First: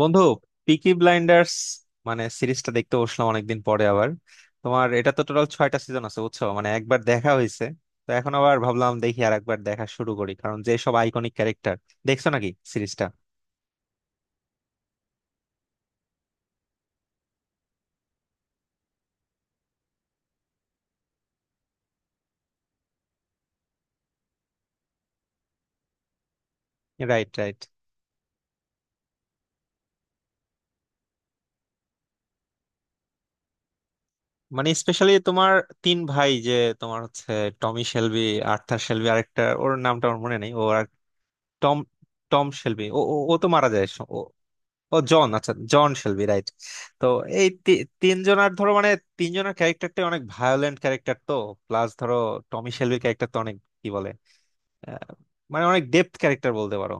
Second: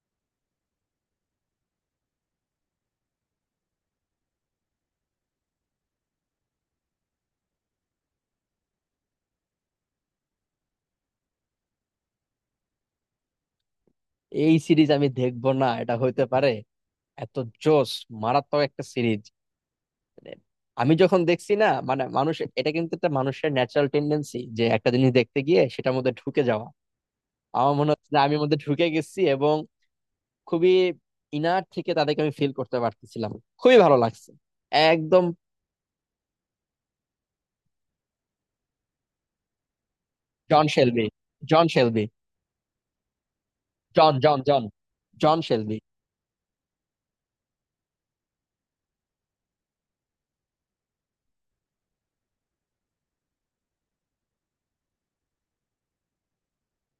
বন্ধু, পিকি ব্লাইন্ডার্স, মানে সিরিজটা দেখতে বসলাম অনেকদিন পরে আবার। তোমার এটা তো টোটাল ছয়টা সিজন আছে, বুঝছো, মানে একবার দেখা হয়েছে। তো এখন আবার ভাবলাম দেখি আর একবার দেখা শুরু করি, কারণ যে সব আইকনিক ক্যারেক্টার। দেখছো নাকি সিরিজটা? এই সিরিজ, আমি দেখবো না এটা হইতে পারে। এত জোস, মারাত্মক একটা সিরিজ। মানে আমি যখন দেখছি, না মানে মানুষ, এটা কিন্তু একটা মানুষের ন্যাচারাল টেন্ডেন্সি যে একটা জিনিস দেখতে গিয়ে সেটার মধ্যে ঢুকে যাওয়া। Right, right. আমার মনে হচ্ছে যে আমি এর মধ্যে ঢুকে গেছি, এবং খুবই ইনার থেকে তাদেরকে আমি ফিল করতে পারতেছিলাম। খুবই ভালো লাগছে। মানে স্পেশালি একদম। তোমার তিন ভাই, যে, তোমার হচ্ছে টমি শেলবি, আর্থার শেলবি, আরেকটা ওর নামটা আমার মনে নেই, ও জন আর Shelby. John Tom Shelby. Tom Shelby, ও ও ও তো মারা যায়। John, John, John. ও জন, জন আচ্ছা, শেলবি। John Shelby, right. তো এই তি- তিনজনার, ধরো, মানে তিনজনের ক্যারেক্টারটাই অনেক ভায়োলেন্ট ক্যারেক্টার, তো প্লাস ধরো টমি শেলবির ক্যারেক্টার তো অনেক, কি বলে, আহ, মানে অনেক ডেপথ ক্যারেক্টার বলতে পারো।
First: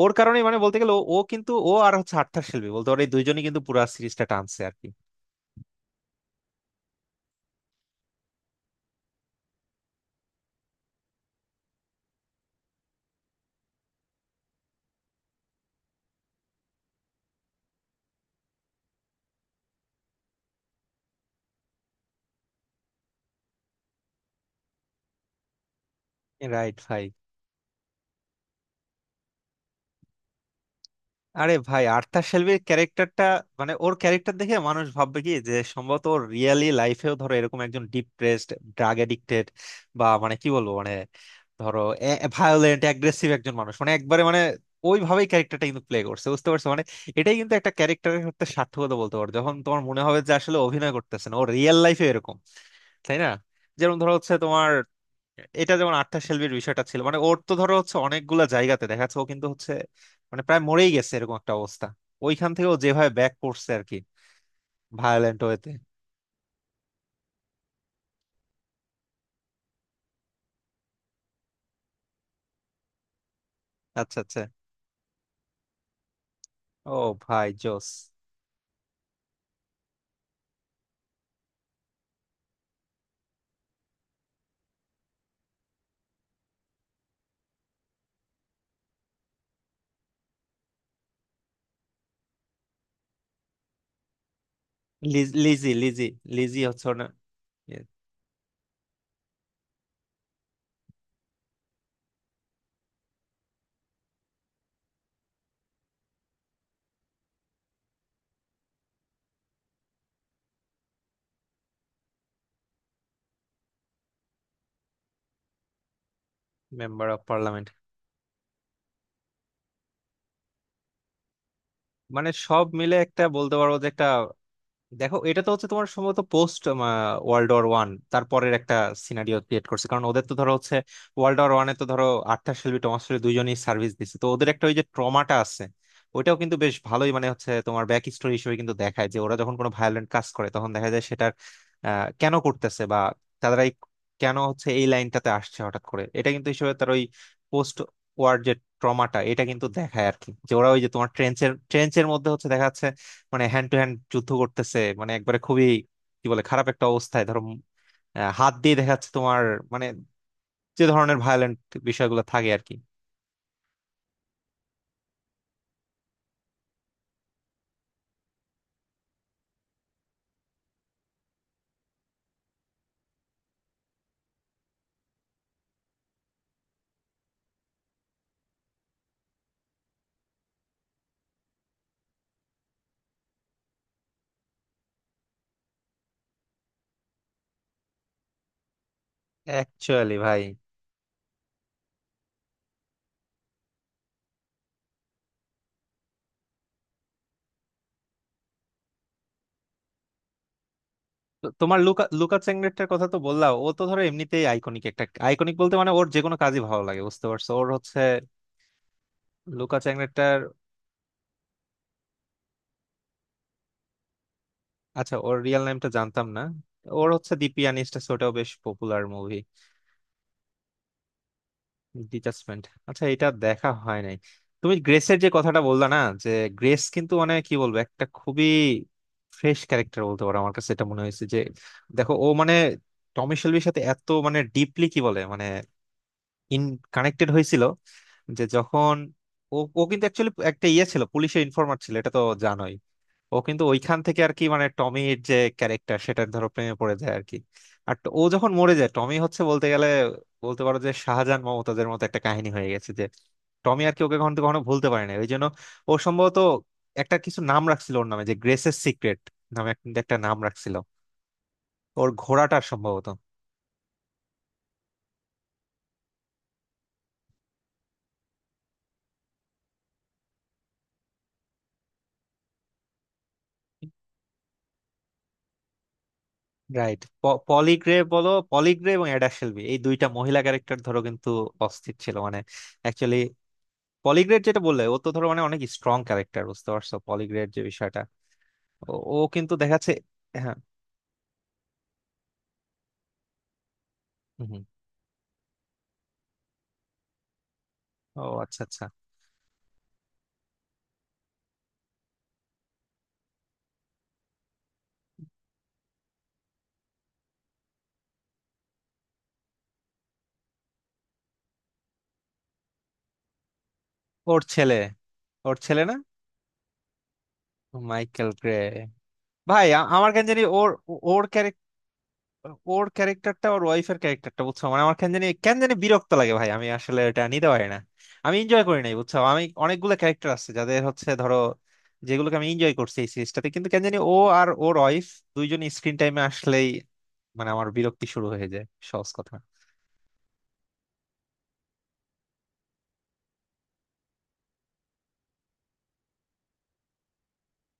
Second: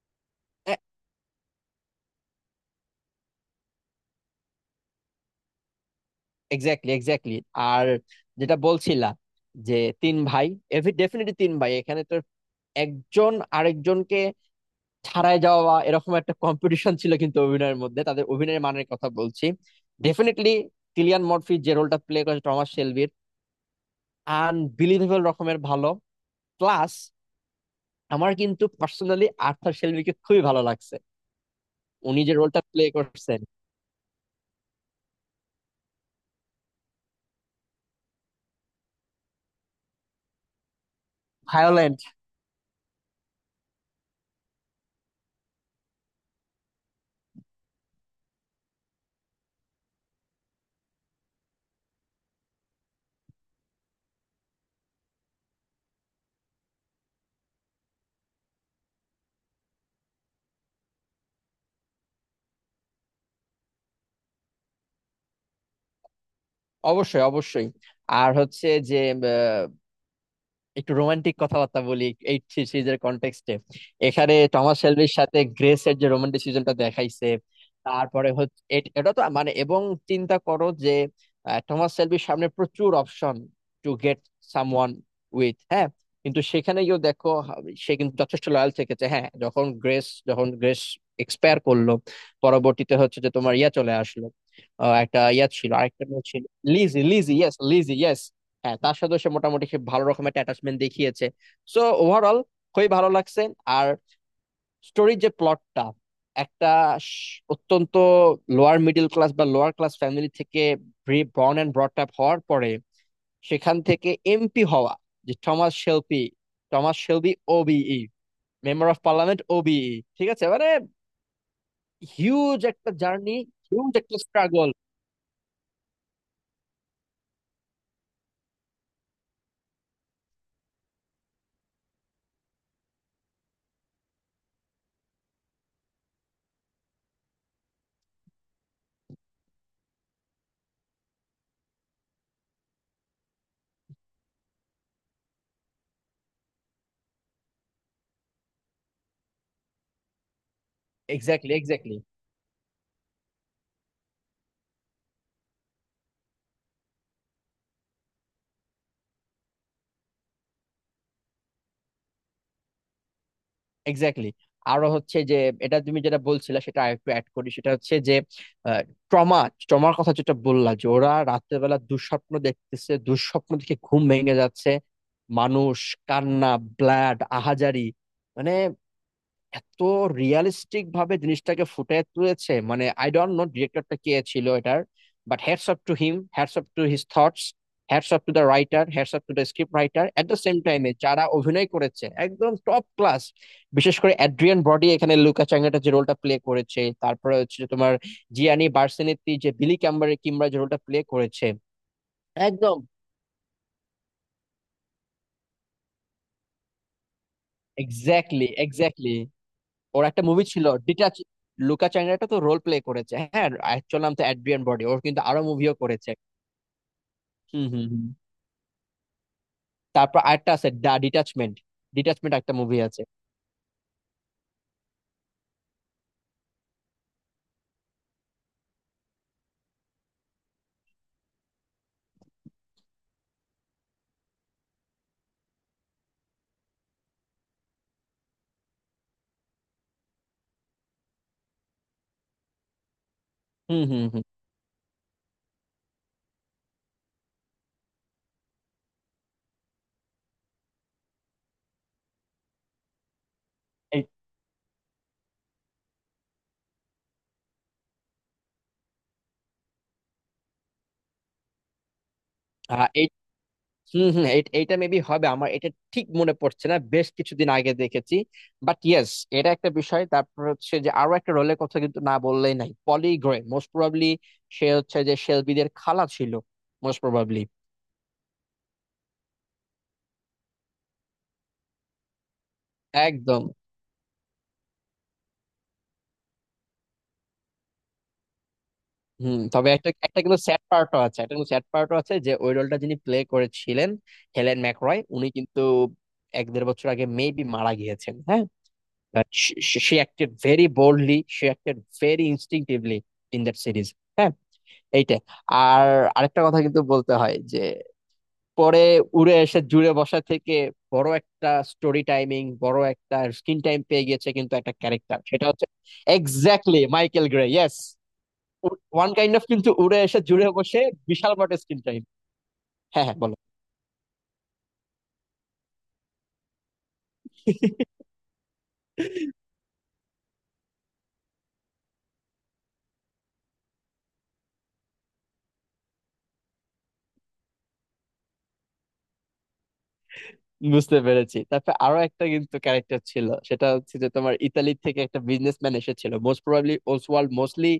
ওর কারণেই মানে বলতে গেলে, ও ও কিন্তু ও আর হচ্ছে আর্থার শেলবি, বলতে পারো এই দুইজনই কিন্তু পুরো সিরিজটা টানছে আর কি। Exactly, exactly. আর যেটা বলছিলা যে তিন ভাই, এভি ডেফিনেটলি তিন ভাই এখানে তো। একজন আরেকজনকে ছাড়াই যাওয়া, এরকম একটা কম্পিটিশন ছিল কিন্তু অভিনয়ের মধ্যে, তাদের অভিনয়ের মানের কথা বলছি। ডেফিনেটলি, কিলিয়ান মর্ফি যে রোলটা প্লে করেছে টমাস শেলবির, আনবিলিভেবল রকমের ভালো। রাইট প্লাস, ভাই। আমার কিন্তু পার্সোনালি আর্থার শেলবিকে খুবই ভালো লাগছে। আরে ভাই, উনি আর্থার যে শেলবির রোলটা প্লে ক্যারেক্টারটা করছেন। মানে ওর ক্যারেক্টার দেখে মানুষ ভাববে কি, যে সম্ভবত ওর রিয়েলি লাইফেও ধরো এরকম একজন ডিপ্রেসড, ড্রাগ এডিক্টেড, বা মানে কি বলবো, মানে ধরো ভায়োলেন্ট। ভায়োলেন্ট অ্যাগ্রেসিভ একজন মানুষ, মানে একবারে মানে ওইভাবেই ক্যারেক্টারটা কিন্তু প্লে করছে, বুঝতে পারছো মানে। এটাই কিন্তু একটা ক্যারেক্টারের সাথে সার্থকতা বলতে পারো, যখন তোমার মনে হবে যে আসলে অভিনয় করতেছে না, ও রিয়েল লাইফে এরকম, তাই না? যেমন ধরো হচ্ছে তোমার, এটা যেমন আর্থার শেলবির বিষয়টা ছিল, মানে ওর তো ধরো হচ্ছে অনেকগুলা জায়গাতে দেখা যাচ্ছে ও কিন্তু হচ্ছে, মানে প্রায় মরেই গেছে এরকম একটা অবস্থা, ওইখান থেকে ও যেভাবে ব্যাক করছে আর কি, ভায়োলেন্ট ওয়েতে। অবশ্যই, অবশ্যই। আর হচ্ছে যে, একটু রোমান্টিক কথাবার্তা বলি এই সিরিজের কনটেক্সটে। আচ্ছা, এখানে আচ্ছা। টমাস শেলবির সাথে গ্রেসের যে রোমান্টিসিজমটা ও দেখাইছে। ভাই, জোস। তারপরে হচ্ছে এটা তো মানে, এবং চিন্তা করো যে, টমাস শেলবির সামনে প্রচুর option to get someone with. হ্যাঁ, কিন্তু সেখানে গিয়েও দেখো সে কিন্তু যথেষ্ট লয়াল থেকেছে। হ্যাঁ, যখন গ্রেস এক্সপায়ার করলো। পরবর্তীতে হচ্ছে যে তোমার ইয়া চলে আসলো। একটা লিজ- ইয়া ছিল, লিজি আরেকটা লিজি মেয়ে ছিল, লিজি হচ্ছে। Lessee, lessee, yes, lessee. হ্যাঁ, তার সাথে সে মোটামুটি সে ভালো রকমের অ্যাটাচমেন্ট দেখিয়েছে। সো ওভারঅল, খুবই ভালো লাগছে। আর স্টোরির যে প্লটটা, একটা অত্যন্ত লোয়ার মিডল ক্লাস বা লোয়ার ক্লাস ফ্যামিলি থেকে বর্ন অ্যান্ড ব্রট আপ হওয়ার পরে, সেখান থেকে MP হওয়া, যে Thomas Shelby Thomas member of Shelby parliament. OBE, member of parliament OBE। ঠিক আছে মানে, মানে হিউজ সব একটা মিলে একটা জার্নি, বলতে পারবো যে হিউজ একটা। একটা স্ট্রাগল। দেখো, এটা তো হচ্ছে তোমার সম্ভবত পোস্ট ওয়ার্ল্ড ওয়ার ওয়ান তারপরের একটা সিনারিও ক্রিয়েট করছে, কারণ ওদের তো ধরো হচ্ছে ওয়ার্ল্ড ওয়ার ওয়ানে তো ধরো আর্থার শেলবি, টমাস শেলবি দুইজনই সার্ভিস দিছে, তো ওদের একটা ওই যে ট্রমাটা আছে। ওইটাও কিন্তু বেশ ভালোই, মানে হচ্ছে তোমার ব্যাক স্টোরি হিসেবে কিন্তু দেখায় যে ওরা যখন কোনো ভায়োলেন্ট কাজ করে তখন দেখা যায় সেটার কেন করতেছে বা তারা এই কেন হচ্ছে এই লাইনটাতে আসছে হঠাৎ করে, এটা কিন্তু হিসেবে তার ওই পোস্ট ওয়ার যে ট্রমাটা এটা কিন্তু দেখায় আর কি, যে ওরা ওই যে তোমার ট্রেঞ্চের এক্স্যাক্টলি, এক্স্যাক্টলি, ট্রেঞ্চের মধ্যে হচ্ছে দেখা যাচ্ছে মানে হ্যান্ড টু হ্যান্ড যুদ্ধ করতেছে, মানে একবারে খুবই, কি বলে, খারাপ একটা অবস্থায় ধরো হাত দিয়ে দেখা যাচ্ছে তোমার, মানে যে ধরনের ভায়োলেন্ট বিষয়গুলো থাকে আর কি। এক্স্যাক্টলি। আরো হচ্ছে যে, এটা তুমি যেটা বলছিলা সেটা আরেকটু অ্যাড করি। সেটা হচ্ছে যে, ট্রমা ট্রমার কথা যেটা বললা, যে ওরা রাতের বেলা দুঃস্বপ্ন দেখতেছে, দুঃস্বপ্ন দেখে ঘুম ভেঙে যাচ্ছে, মানুষ, কান্না, ব্লাড, আহাজারি। মানে এত রিয়ালিস্টিক ভাবে জিনিসটাকে ফুটিয়ে তুলেছে। মানে আই ডোন্ট নো ডিরেক্টরটা কে ছিল এটার, but hats off to him, hats off to his thoughts, hats off to the writer, hats off to the script writer. Actually at the ভাই। সেম টাইমে যারা অভিনয় করেছে, একদম টপ ক্লাস। বিশেষ করে অ্যাড্রিয়ান ব্রডি এখানে লুকা চ্যাংরাটা যে রোলটা প্লে করেছে, তারপরে হচ্ছে যে তোমার জিয়ানি বার্সেনেত্তি যে বিলি ক্যাম্বার কিমরা যে রোলটা প্লে তো করেছে। তোমার লুকা লুকা একদম, চেঙ্গলেটটার কথা তো বললাম, ও তো ধরো এমনিতেই আইকনিক, একটা আইকনিক বলতে মানে ওর যে কোনো কাজই ভালো লাগে, বুঝতে পারছো ওর হচ্ছে এক্স্যাক্টলি, এক্স্যাক্টলি। লুকা ওর একটা চেঙ্গলেটটার। মুভি ছিল ডিটাচ। লুকা চ্যাংরাটা তো রোল প্লে করেছে, হ্যাঁ। অ্যাকচুয়াল নাম তো অ্যাড্রিয়ান বডি। ওর আচ্ছা, কিন্তু ওর আরো রিয়েল মুভিও নেমটা করেছে। জানতাম না। ওর হচ্ছে দি হুম, হুম, পিয়ানিস্ট হুম। আছে, ওটাও বেশ পপুলার মুভি। তারপর আরেকটা আছে, ডিটাচমেন্ট। ডিটাচমেন্ট একটা ডিটাচমেন্ট। মুভি আছে। আচ্ছা, এটা দেখা হয় নাই। তুমি গ্রেসের যে কথাটা বললা না, যে গ্রেস কিন্তু, মানে কি বলবো, একটা খুবই ফ্রেশ ক্যারেক্টার বলতে পারো, আমার কাছে এটা মনে হয়েছে যে, দেখো ও মানে টমি শেলবির সাথে এত মানে ডিপলি, কি বলে মানে ইন কানেক্টেড হয়েছিল, যে যখন ও ও কিন্তু অ্যাকচুয়ালি একটা ইয়ে ছিল, পুলিশের ইনফরমার ছিল এটা তো জানোই। ও কিন্তু হুম, ওইখান হুম, থেকে হুম। আর কি, মানে টমির যে ক্যারেক্টার সেটার ধরো প্রেমে পড়ে যায় আর কি। আর ও যখন মরে যায়, টমি হচ্ছে বলতে গেলে, বলতে পারো যে শাহজাহান মমতাজের মতো একটা কাহিনী হয়ে গেছে, যে টমি আর কি এই ওকে কখনো কখনো ভুলতে পারে না ওই জন্য। ও সম্ভবত একটা কিছু নাম রাখছিল ওর নামে, যে গ্রেসের সিক্রেট নামে একটা নাম রাখছিল, ওর ঘোড়াটার আহ, সম্ভবত। এই হুম, হুম, এইটা মেবি হবে। আমার এটা ঠিক মনে পড়ছে না, বেশ কিছুদিন আগে দেখেছি, বাট ইয়েস। এটা একটা বিষয়। তারপর হচ্ছে যে, আরো একটা রোলের কথা কিন্তু না বললেই নাই, পলি গ্রে মোস্ট প্রবাবলি। সে হচ্ছে যে শেলবিদের খালা ছিল, মোস্ট রাইট। প্রবাবলি। পলিগ্রে বলো, পলিগ্রে এবং অ্যাডা শেলবি এই দুইটা মহিলা ক্যারেক্টার ধরো কিন্তু অস্থির ছিল, মানে অ্যাকচুয়ালি একদম। পলিগ্রেড যেটা বললে, ও তো ধরো মানে অনেক স্ট্রং ক্যারেক্টার, বুঝতে পারছো পলিগ্রেড যে বিষয়টা ও ও হুম, কিন্তু তবে একটা দেখাচ্ছে। একটা কিন্তু হ্যাঁ। স্যাড পার্টও আছে একটা কিন্তু স্যাড পার্টও আছে, যে ওই রোলটা যিনি প্লে করেছিলেন, হুম, হেলেন হুম। ম্যাকরয়। উনি কিন্তু এক দেড় বছর আগে মেবি মারা গিয়েছেন, ও হ্যাঁ। আচ্ছা, আচ্ছা। সে অ্যাক্টেড ভেরি বোল্ডলি, সে acted very instinctively in that series. হ্যাঁ। এইটা। আর আরেকটা কথা কিন্তু বলতে হয় যে, পরে উড়ে এসে জুড়ে বসা থেকে বড় একটা স্ক্রিন টাইম পেয়ে গেছে ওর কিন্তু একটা ছেলে, ক্যারেক্টার, সেটা ওর হচ্ছে ছেলে না? Exactly Michael Grey, yes. Michael Grey. One kind of ভাই, কিন্তু উড়ে আমার এসে কেন জানি জুড়ে ওর, বসে, ওর বিশাল বড় স্ক্রিন টাইম। ওর হ্যাঁ, হ্যাঁ, বলো। ক্যারেক্টারটা, ওর ওয়াইফের ক্যারেক্টারটা বুঝছো, মানে আমার কেন জানি বিরক্ত লাগে ভাই, আমি আসলে এটা নিতে পারি না। আমি এনজয় করি নাই বুঝছো, আমি অনেকগুলো ক্যারেক্টার আছে যাদের হচ্ছে ধরো যেগুলোকে আমি এনজয় করছি এই সিরিজটাতে, কিন্তু কেন জানি ও আর ওর ওয়াইফ দুইজন স্ক্রিন টাইমে আসলেই মানে আমার বিরক্তি শুরু হয়ে যায়, সহজ কথা। বুঝতে পেরেছি। তারপর আরো একটা কিন্তু ক্যারেক্টার ছিল, সেটা হচ্ছে যে তোমার ইতালি থেকে একটা বিজনেসম্যান এসেছিল, মোস্ট প্রবাবলি ওসওয়াল্ড মোস্টলি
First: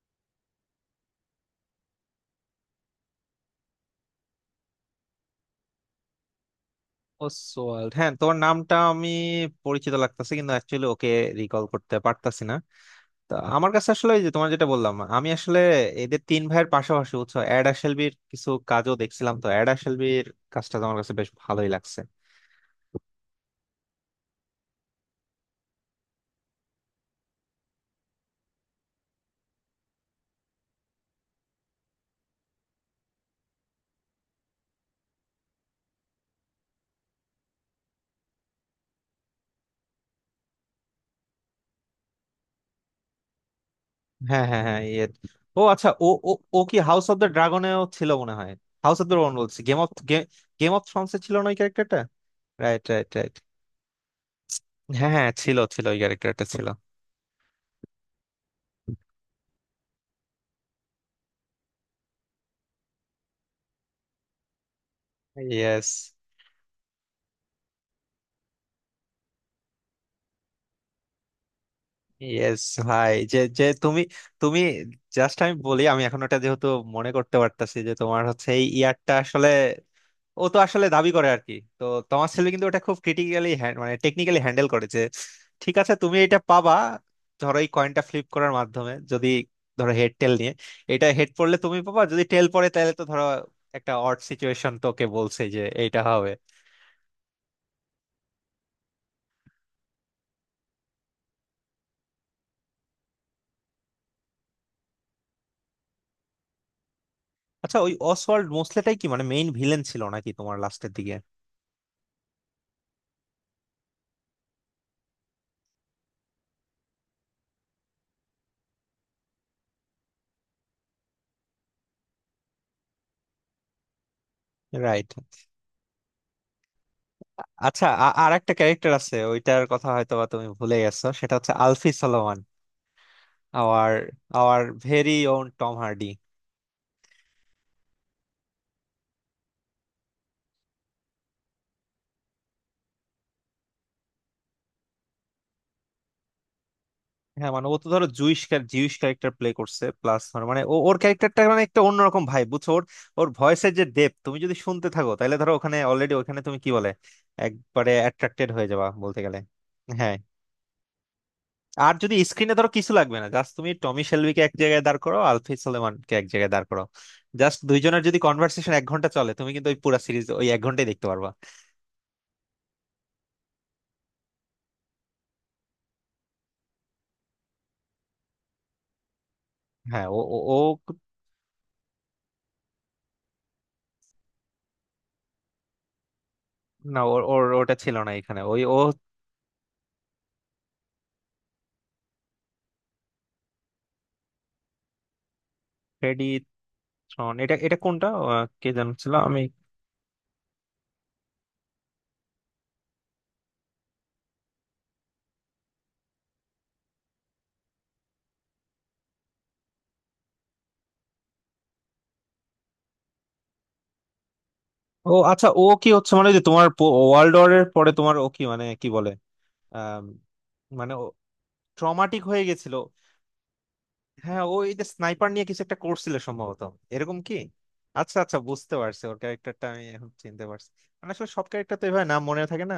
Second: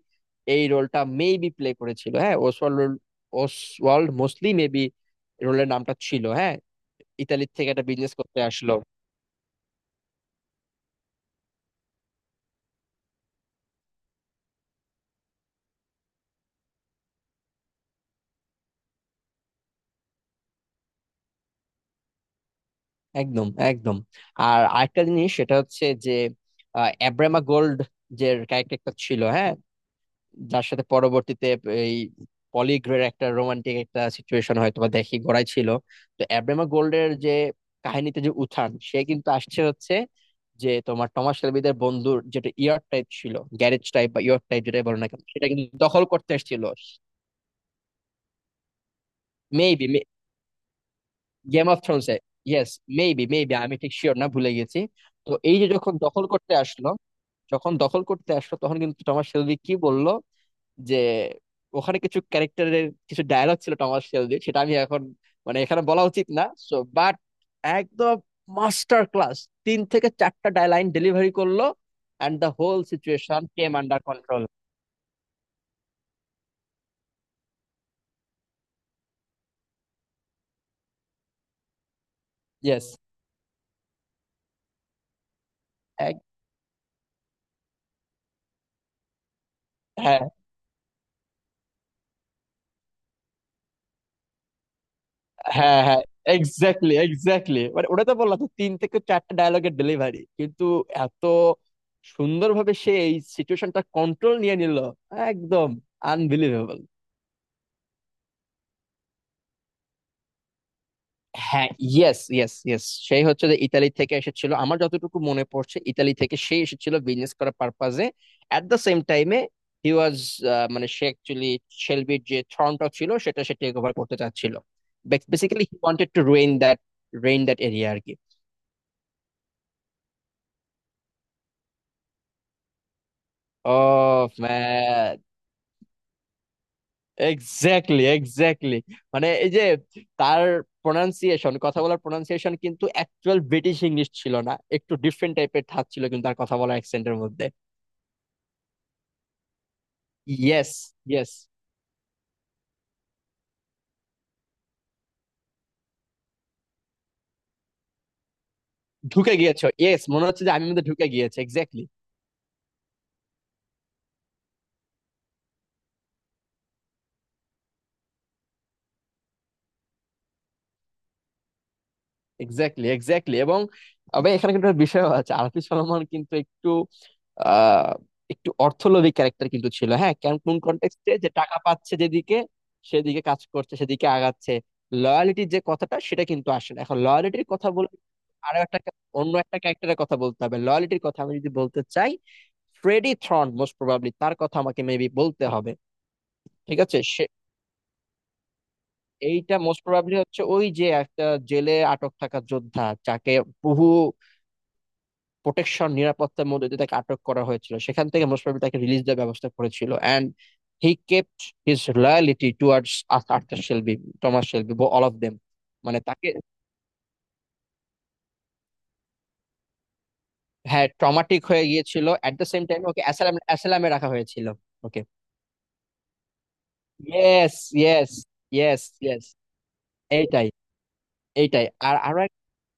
এই রোলটা মেবি প্লে করেছিল। হ্যাঁ, ওসওয়াল্ড ওসওয়াল্ড মোস্টলি মেবি রোলের নামটা ছিল, হ্যাঁ। ইতালির থেকে একটা ওসওয়াল্ড, হ্যাঁ, বিজনেস তোমার, করতে আসলো। নামটা আমি পরিচিত লাগতেছে কিন্তু অ্যাকচুয়ালি ওকে রিকল করতে পারতাছি না। তা আমার কাছে আসলে ওই যে তোমার যেটা বললাম, আমি আসলে এদের তিন ভাইয়ের পাশাপাশি বুঝছো অ্যাড আশেলবির কিছু কাজও দেখছিলাম, তো অ্যাড আশেলবির কাজটা তো আমার কাছে বেশ ভালোই লাগছে। একদম, একদম। আর আরেকটা জিনিস, সেটা হচ্ছে যে অ্যাব্রামা গোল্ড যে ক্যারেক্টারটা ছিল, হ্যাঁ, যার সাথে পরবর্তীতে এই পলিগ্রের একটা রোমান্টিক একটা সিচুয়েশন হয়তো বা দেখি গড়াই ছিল। তো অ্যাব্রামা গোল্ডের যে কাহিনীতে যে উত্থান, সে কিন্তু আসছে হচ্ছে যে তোমার টমাস শেলবিদের বন্ধুর যেটা ইয়ার টাইপ ছিল, গ্যারেজ টাইপ বা ইয়ার হ্যাঁ, হ্যাঁ, টাইপ হ্যাঁ, যেটাই বলো ইয়ে। না কেন, সেটা ও কিন্তু আচ্ছা, দখল ও ও করতে ও এসেছিল। কি হাউস অফ দ্য ড্রাগনেও ছিল মনে হয়? হাউস অফ দ্য ড্রাগন বলছি, Game maybe, of Game of Thrones এ ছিল না ওই গেম অফ ক্যারেক্টারটা? থ্রোনস এ, yes. Right, right, maybe right. Maybe আমি ঠিক শিওর না, ভুলে গেছি। হ্যাঁ, হ্যাঁ, তো এই ছিল, যে ছিল, যখন ওই দখল ক্যারেক্টারটা করতে ছিল। আসলো যখন দখল করতে আসলো তখন কিন্তু টমাস শেলবি কি বললো, যে ওখানে কিছু ক্যারেক্টারের কিছু ডায়লগ ছিল টমাস শেলবির, সেটা আমি এখন মানে এখানে ইয়েস, বলা উচিত না। সো বাট একদম মাস্টার ক্লাস। তিন থেকে চারটা লাইন ডেলিভারি করলো, অ্যান্ড দ্য ইয়েস। হোল ভাই, যে সিচুয়েশন যে কেম তুমি আন্ডার কন্ট্রোল। তুমি জাস্ট, আমি বলি, আমি এখন ওটা যেহেতু মনে করতে পারতাছি, যে তোমার হচ্ছে এই ইয়ারটা আসলে, ও তো আসলে দাবি করে আর কি, তো তোমার ছেলে কিন্তু ওটা ইয়েস। খুব ক্রিটিক্যালি, মানে টেকনিক্যালি হ্যান্ডেল করেছে। ঠিক আছে, হ্যাঁ, তুমি এটা পাবা, ধরো এই কয়েনটা ফ্লিপ করার মাধ্যমে, যদি ধরো হেড হ্যাঁ, টেল নিয়ে এটা হেড পড়লে তুমি পাবা, যদি টেল পড়ে তাহলে তো ধরো একটা অড সিচুয়েশন, তোকে বলছে যে হ্যাঁ। এইটা হবে। এক্স্যাক্টলি, এক্স্যাক্টলি মানে ওটা তো বললাম তো, তিন থেকে চারটা ডায়লগের ডেলিভারি কিন্তু এত সুন্দরভাবে সে এই সিচুয়েশনটা কন্ট্রোল নিয়ে নিল। একদম আনবিলিভেবল। আচ্ছা, ওই অসওয়াল্ড মোসলেটাই কি মানে মেইন ভিলেন ছিল নাকি তোমার লাস্টের দিকে? হ্যাঁ, ইয়েস, ইয়েস, ইয়েস। সেই হচ্ছে যে ইতালি থেকে এসেছিল, আমার যতটুকু মনে পড়ছে ইতালি থেকে সে এসেছিল বিজনেস করার পারপাজে। এট দ্য সেম টাইমে হি ওয়াজ, মানে সে অ্যাকচুয়ালি শেলবির যে থ্রনটা ছিল সেটা সে টেক ওভার করতে চাচ্ছিল। Right. Basically he wanted to ruin that, reign that আচ্ছা, এরিয়া, আর কি। আর একটা ক্যারেক্টার আছে ওইটার কথা হয়তো বা তুমি ভুলে গেছো, সেটা হচ্ছে আলফি সলোমন, ও, our our very man. Own Tom Hardy. Exactly, exactly মানে এই যে তার প্রোনাউন্সিয়েশন, কথা বলার প্রোনাউন্সিয়েশন কিন্তু অ্যাকচুয়াল ব্রিটিশ ইংলিশ ছিল না। একটু ডিফারেন্ট টাইপের ঠাঁচ ছিল কিন্তু তার কথা বলার অ্যাকসেন্টের মধ্যে। হ্যাঁ, মানে ও তো ধরো জুইশ, জিউস ক্যারেক্টার প্লে করছে, প্লাস মানে ইয়েস, ও ওর ইয়েস, ক্যারেক্টারটা মানে একটা অন্যরকম ভাই, বুঝছো ওর, ওর ভয়েসের যে ডেপথ তুমি যদি শুনতে থাকো তাহলে ধরো ওখানে অলরেডি, ওখানে তুমি, কি বলে, একবারে অ্যাট্রাক্টেড হয়ে যাবা বলতে ঢুকে গেলে। গিয়েছো, ইয়েস, হ্যাঁ। মনে হচ্ছে যে আমি মধ্যে ঢুকে গিয়েছে, এক্স্যাক্টলি, আর যদি স্ক্রিনে ধরো কিছু লাগবে না, জাস্ট তুমি টমি শেলবিকে এক জায়গায় দাঁড় করো, আলফি সলেমানকে এক জায়গায় দাঁড় করো, জাস্ট দুইজনের যদি কনভার্সেশন 1 ঘন্টা চলে, তুমি কিন্তু ওই পুরো সিরিজ ওই 1 ঘন্টায় দেখতে পারবা। Exactly, exactly. এবং তবে এখানে কিন্তু একটা বিষয় আছে, আরফি সলোমন কিন্তু আহ একটু অর্থলোভী ক্যারেক্টার কিন্তু ছিল, হ্যাঁ। হ্যাঁ। ও কেন ও কোন ও- কন্টেক্সটে যে টাকা পাচ্ছে যেদিকে, সেদিকে কাজ করছে, সেদিকে আগাচ্ছে। লয়ালিটির যে কথাটা সেটা কিন্তু আসে না, এখন না, ওর লয়ালিটির ওর- কথা ওটা বলে ছিল না এখানে আরো ওই ও। একটা অন্য একটা ক্যারেক্টারের কথা বলতে হবে, লয়ালিটির কথা আমি যদি বলতে চাই। ফ্রেডি থ্রন মোস্ট প্রবাবলি তার কথা আমাকে মেবি বলতে হবে। ফ্রেডি ঠিক আছে। থ্রন, এটা এটা কোনটা? কে জানছিল আমি। এইটা মোস্ট প্রবাবলি হচ্ছে ওই যে একটা জেলে আটক থাকা যোদ্ধা, যাকে বহু প্রোটেকশন নিরাপত্তার মধ্যে দিয়ে তাকে আটক করা হয়েছিল, সেখান থেকে মোস্ট প্রবাবলি তাকে রিলিজ দেওয়ার ব্যবস্থা করেছিল। And he kept his loyalty towards Arthur Shelby, Thomas Shelby, all of of them. আচ্ছা, ও কি মানে হচ্ছে মানে তাকে, ওই যে তোমার ওয়ার্ল্ড ওয়ার এর পরে তোমার ও কি, মানে কি বলে, আম, হ্যাঁ, মানে ও ট্রমাটিক হয়ে গিয়েছিল। ট্রমাটিক এট হয়ে দ্য সেম গেছিল। টাইম ওকে অ্যাসাইলামে রাখা হ্যাঁ, হয়েছিল। ও এই যে ওকে, স্নাইপার নিয়ে কিছু একটা করছিল সম্ভবত, এরকম কি? ইয়েস, ইয়েস, আচ্ছা, আচ্ছা, বুঝতে ইয়েস, পারছি, ওর ইয়েস। ক্যারেক্টারটা আমি এখন চিনতে এইটাই, পারছি। মানে আসলে সব এইটাই। ক্যারেক্টার তো আর এভাবে নাম আরো, মনে থাকে না।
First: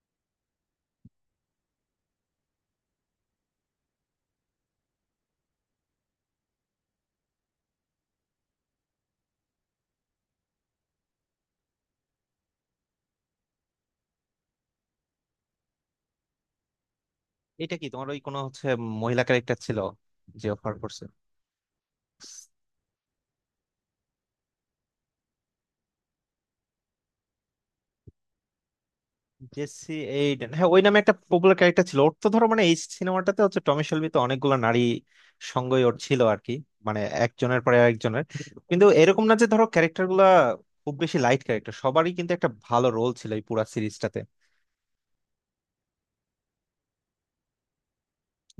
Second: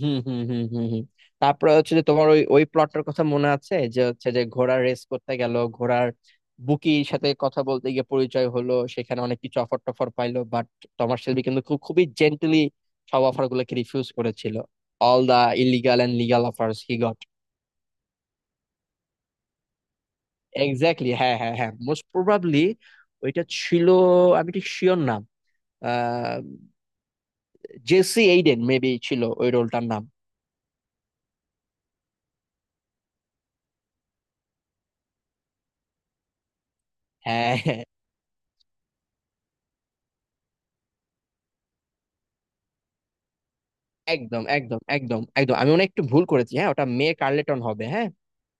হুম, হুম, হুম, হুম, হুম। তারপরে হচ্ছে যে তোমার ওই ওই প্লটটার কথা মনে আছে, যে হচ্ছে যে ঘোড়ার রেস করতে গেল, ঘোড়ার বুকির সাথে কথা বলতে গিয়ে পরিচয় হলো, সেখানে অনেক কিছু অফার টফার পাইলো, বাট টমাস শেলবি কিন্তু খুব খুবই জেন্টলি সব অফার গুলোকে রিফিউজ করেছিল। All the illegal and legal offers he got. এটা কি তোমার ওই কোনো হচ্ছে মহিলা ক্যারেক্টার ছিল যে অফার করছে? এক্স্যাক্টলি, হ্যাঁ, হ্যাঁ, হ্যাঁ। মোস্ট প্রবাবলি ওইটা ছিল, আমি ঠিক শিওর নাম, আহ জেসি এইডেন মেবি ছিল ওই রোলটার জেসি নাম। এইডেন, হ্যাঁ, ওই নামে একটা পপুলার ক্যারেক্টার ছিল। ওর তো ধরো মানে এই সিনেমাটাতে হচ্ছে টমি তো অনেকগুলো নারী সঙ্গই ওর ছিল আর কি, মানে হ্যাঁ, একজনের পরে হ্যাঁ। একজনের। কিন্তু এরকম না যে ধরো ক্যারেক্টার গুলা খুব বেশি লাইট ক্যারেক্টার, সবারই কিন্তু একটা ভালো রোল ছিল এই পুরা সিরিজটাতে। একদম, একদম, একদম, একদম। আমি মনে হয় একটু ভুল করেছি, হ্যাঁ, ওটা মে কার্লেটন হবে, হ্যাঁ।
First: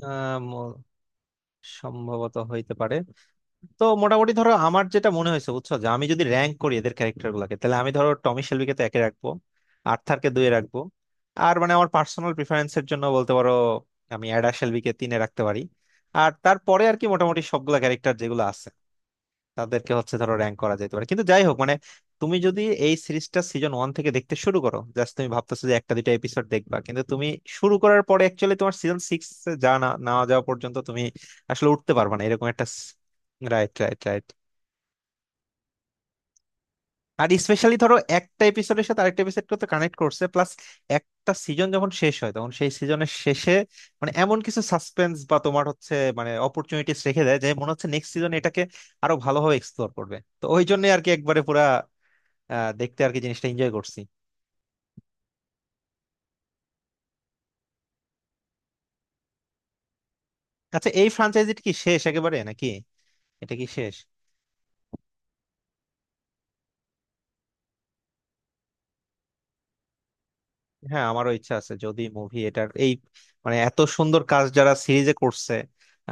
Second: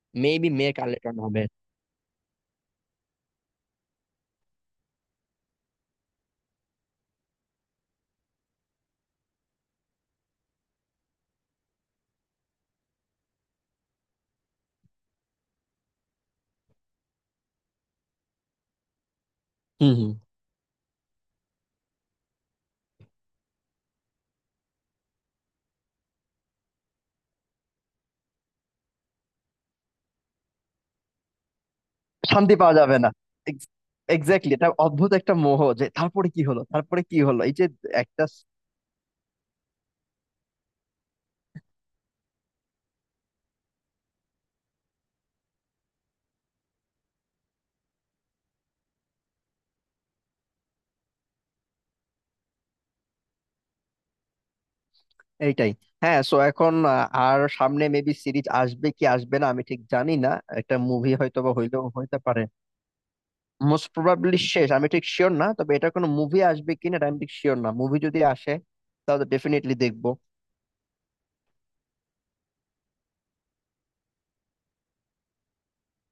আহ, মেবি মে ম- কার্লেটন হবে। সম্ভবত হইতে পারে। তো মোটামুটি ধরো আমার যেটা মনে হয়েছে বুঝছো, যে আমি যদি র্যাঙ্ক করি এদের ক্যারেক্টার গুলাকে, তাহলে আমি ধরো টমি শেলবিকে তো একে রাখবো, আর্থারকে দুয়ে রাখবো। আর মানে আমার পার্সোনাল প্রিফারেন্সের জন্য বলতে পারো আমি অ্যাডা শেলবিকে তিনে রাখতে পারি। আর তারপরে আর কি মোটামুটি সবগুলা ক্যারেক্টার যেগুলো আছে হুম, তাদেরকে হুম। হচ্ছে ধরো র্যাঙ্ক করা যেতে পারে, কিন্তু যাই হোক মানে, তুমি যদি এই সিরিজটা সিজন 1 থেকে দেখতে শুরু করো, জাস্ট তুমি ভাবতেছো যে একটা দুইটা এপিসোড দেখবা, কিন্তু তুমি শুরু করার পরে অ্যাকচুয়ালি তোমার সিজন 6 যা না, না যাওয়া পর্যন্ত তুমি আসলে উঠতে পারবে না এরকম শান্তি একটা। পাওয়া যাবে না। Right, right, right. এক্স্যাক্টলি, এটা অদ্ভুত একটা মোহ যে তারপরে কি হলো, তারপরে কি আর হলো, এই যে স্পেশালি ধরো একটা একটা এপিসোডের সাথে আরেকটা এপিসোডকে তো কানেক্ট করছে, প্লাস একটা সিজন যখন শেষ হয় তখন সেই সিজনের শেষে মানে এমন কিছু সাসপেন্স বা তোমার হচ্ছে মানে অপরচুনিটিস রেখে দেয় যে মনে হচ্ছে নেক্সট সিজন এটাকে আরো ভালোভাবে এক্সপ্লোর করবে, তো ওই জন্য আর কি একবারে পুরা দেখতে আর কি জিনিসটা এনজয় করছি। এইটাই। হ্যাঁ, সো এখন, আর সামনে মেবি সিরিজ আসবে কি আসবে না আমি ঠিক জানি না। একটা আচ্ছা, এই মুভি হয়তো বা ফ্রাঞ্চাইজিটা কি হইলেও শেষ হইতে একেবারে পারে। নাকি? এটা কি মোস্ট শেষ? প্রবাবলি শেষ, আমি ঠিক শিওর না, তবে এটা কোনো মুভি আসবে কিনা এটা আমি ঠিক শিওর না। মুভি যদি আসে তাহলে ডেফিনেটলি দেখবো। হ্যাঁ, আমারও ইচ্ছা আছে যদি মুভি এটার এই, মানে এত সুন্দর কাজ যারা সিরিজে করছে।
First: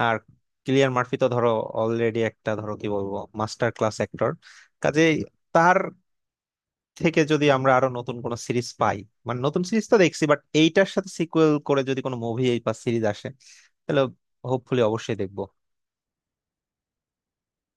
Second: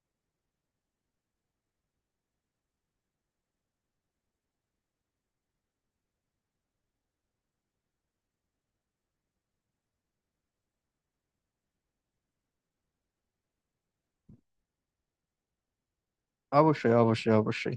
আর ক্লিয়ার মার্ফি তো ধরো অলরেডি একটা, ধরো কি বলবো, মাস্টার ক্লাস অ্যাক্টর, কাজে তার থেকে যদি আমরা আরো নতুন কোনো সিরিজ পাই, মানে নতুন সিরিজ তো দেখছি, বাট এইটার সাথে সিকুয়েল করে যদি কোনো মুভি বা সিরিজ আসে, তাহলে হোপফুলি অবশ্যই দেখবো। অবশ্যই, অবশ্যই, অবশ্যই।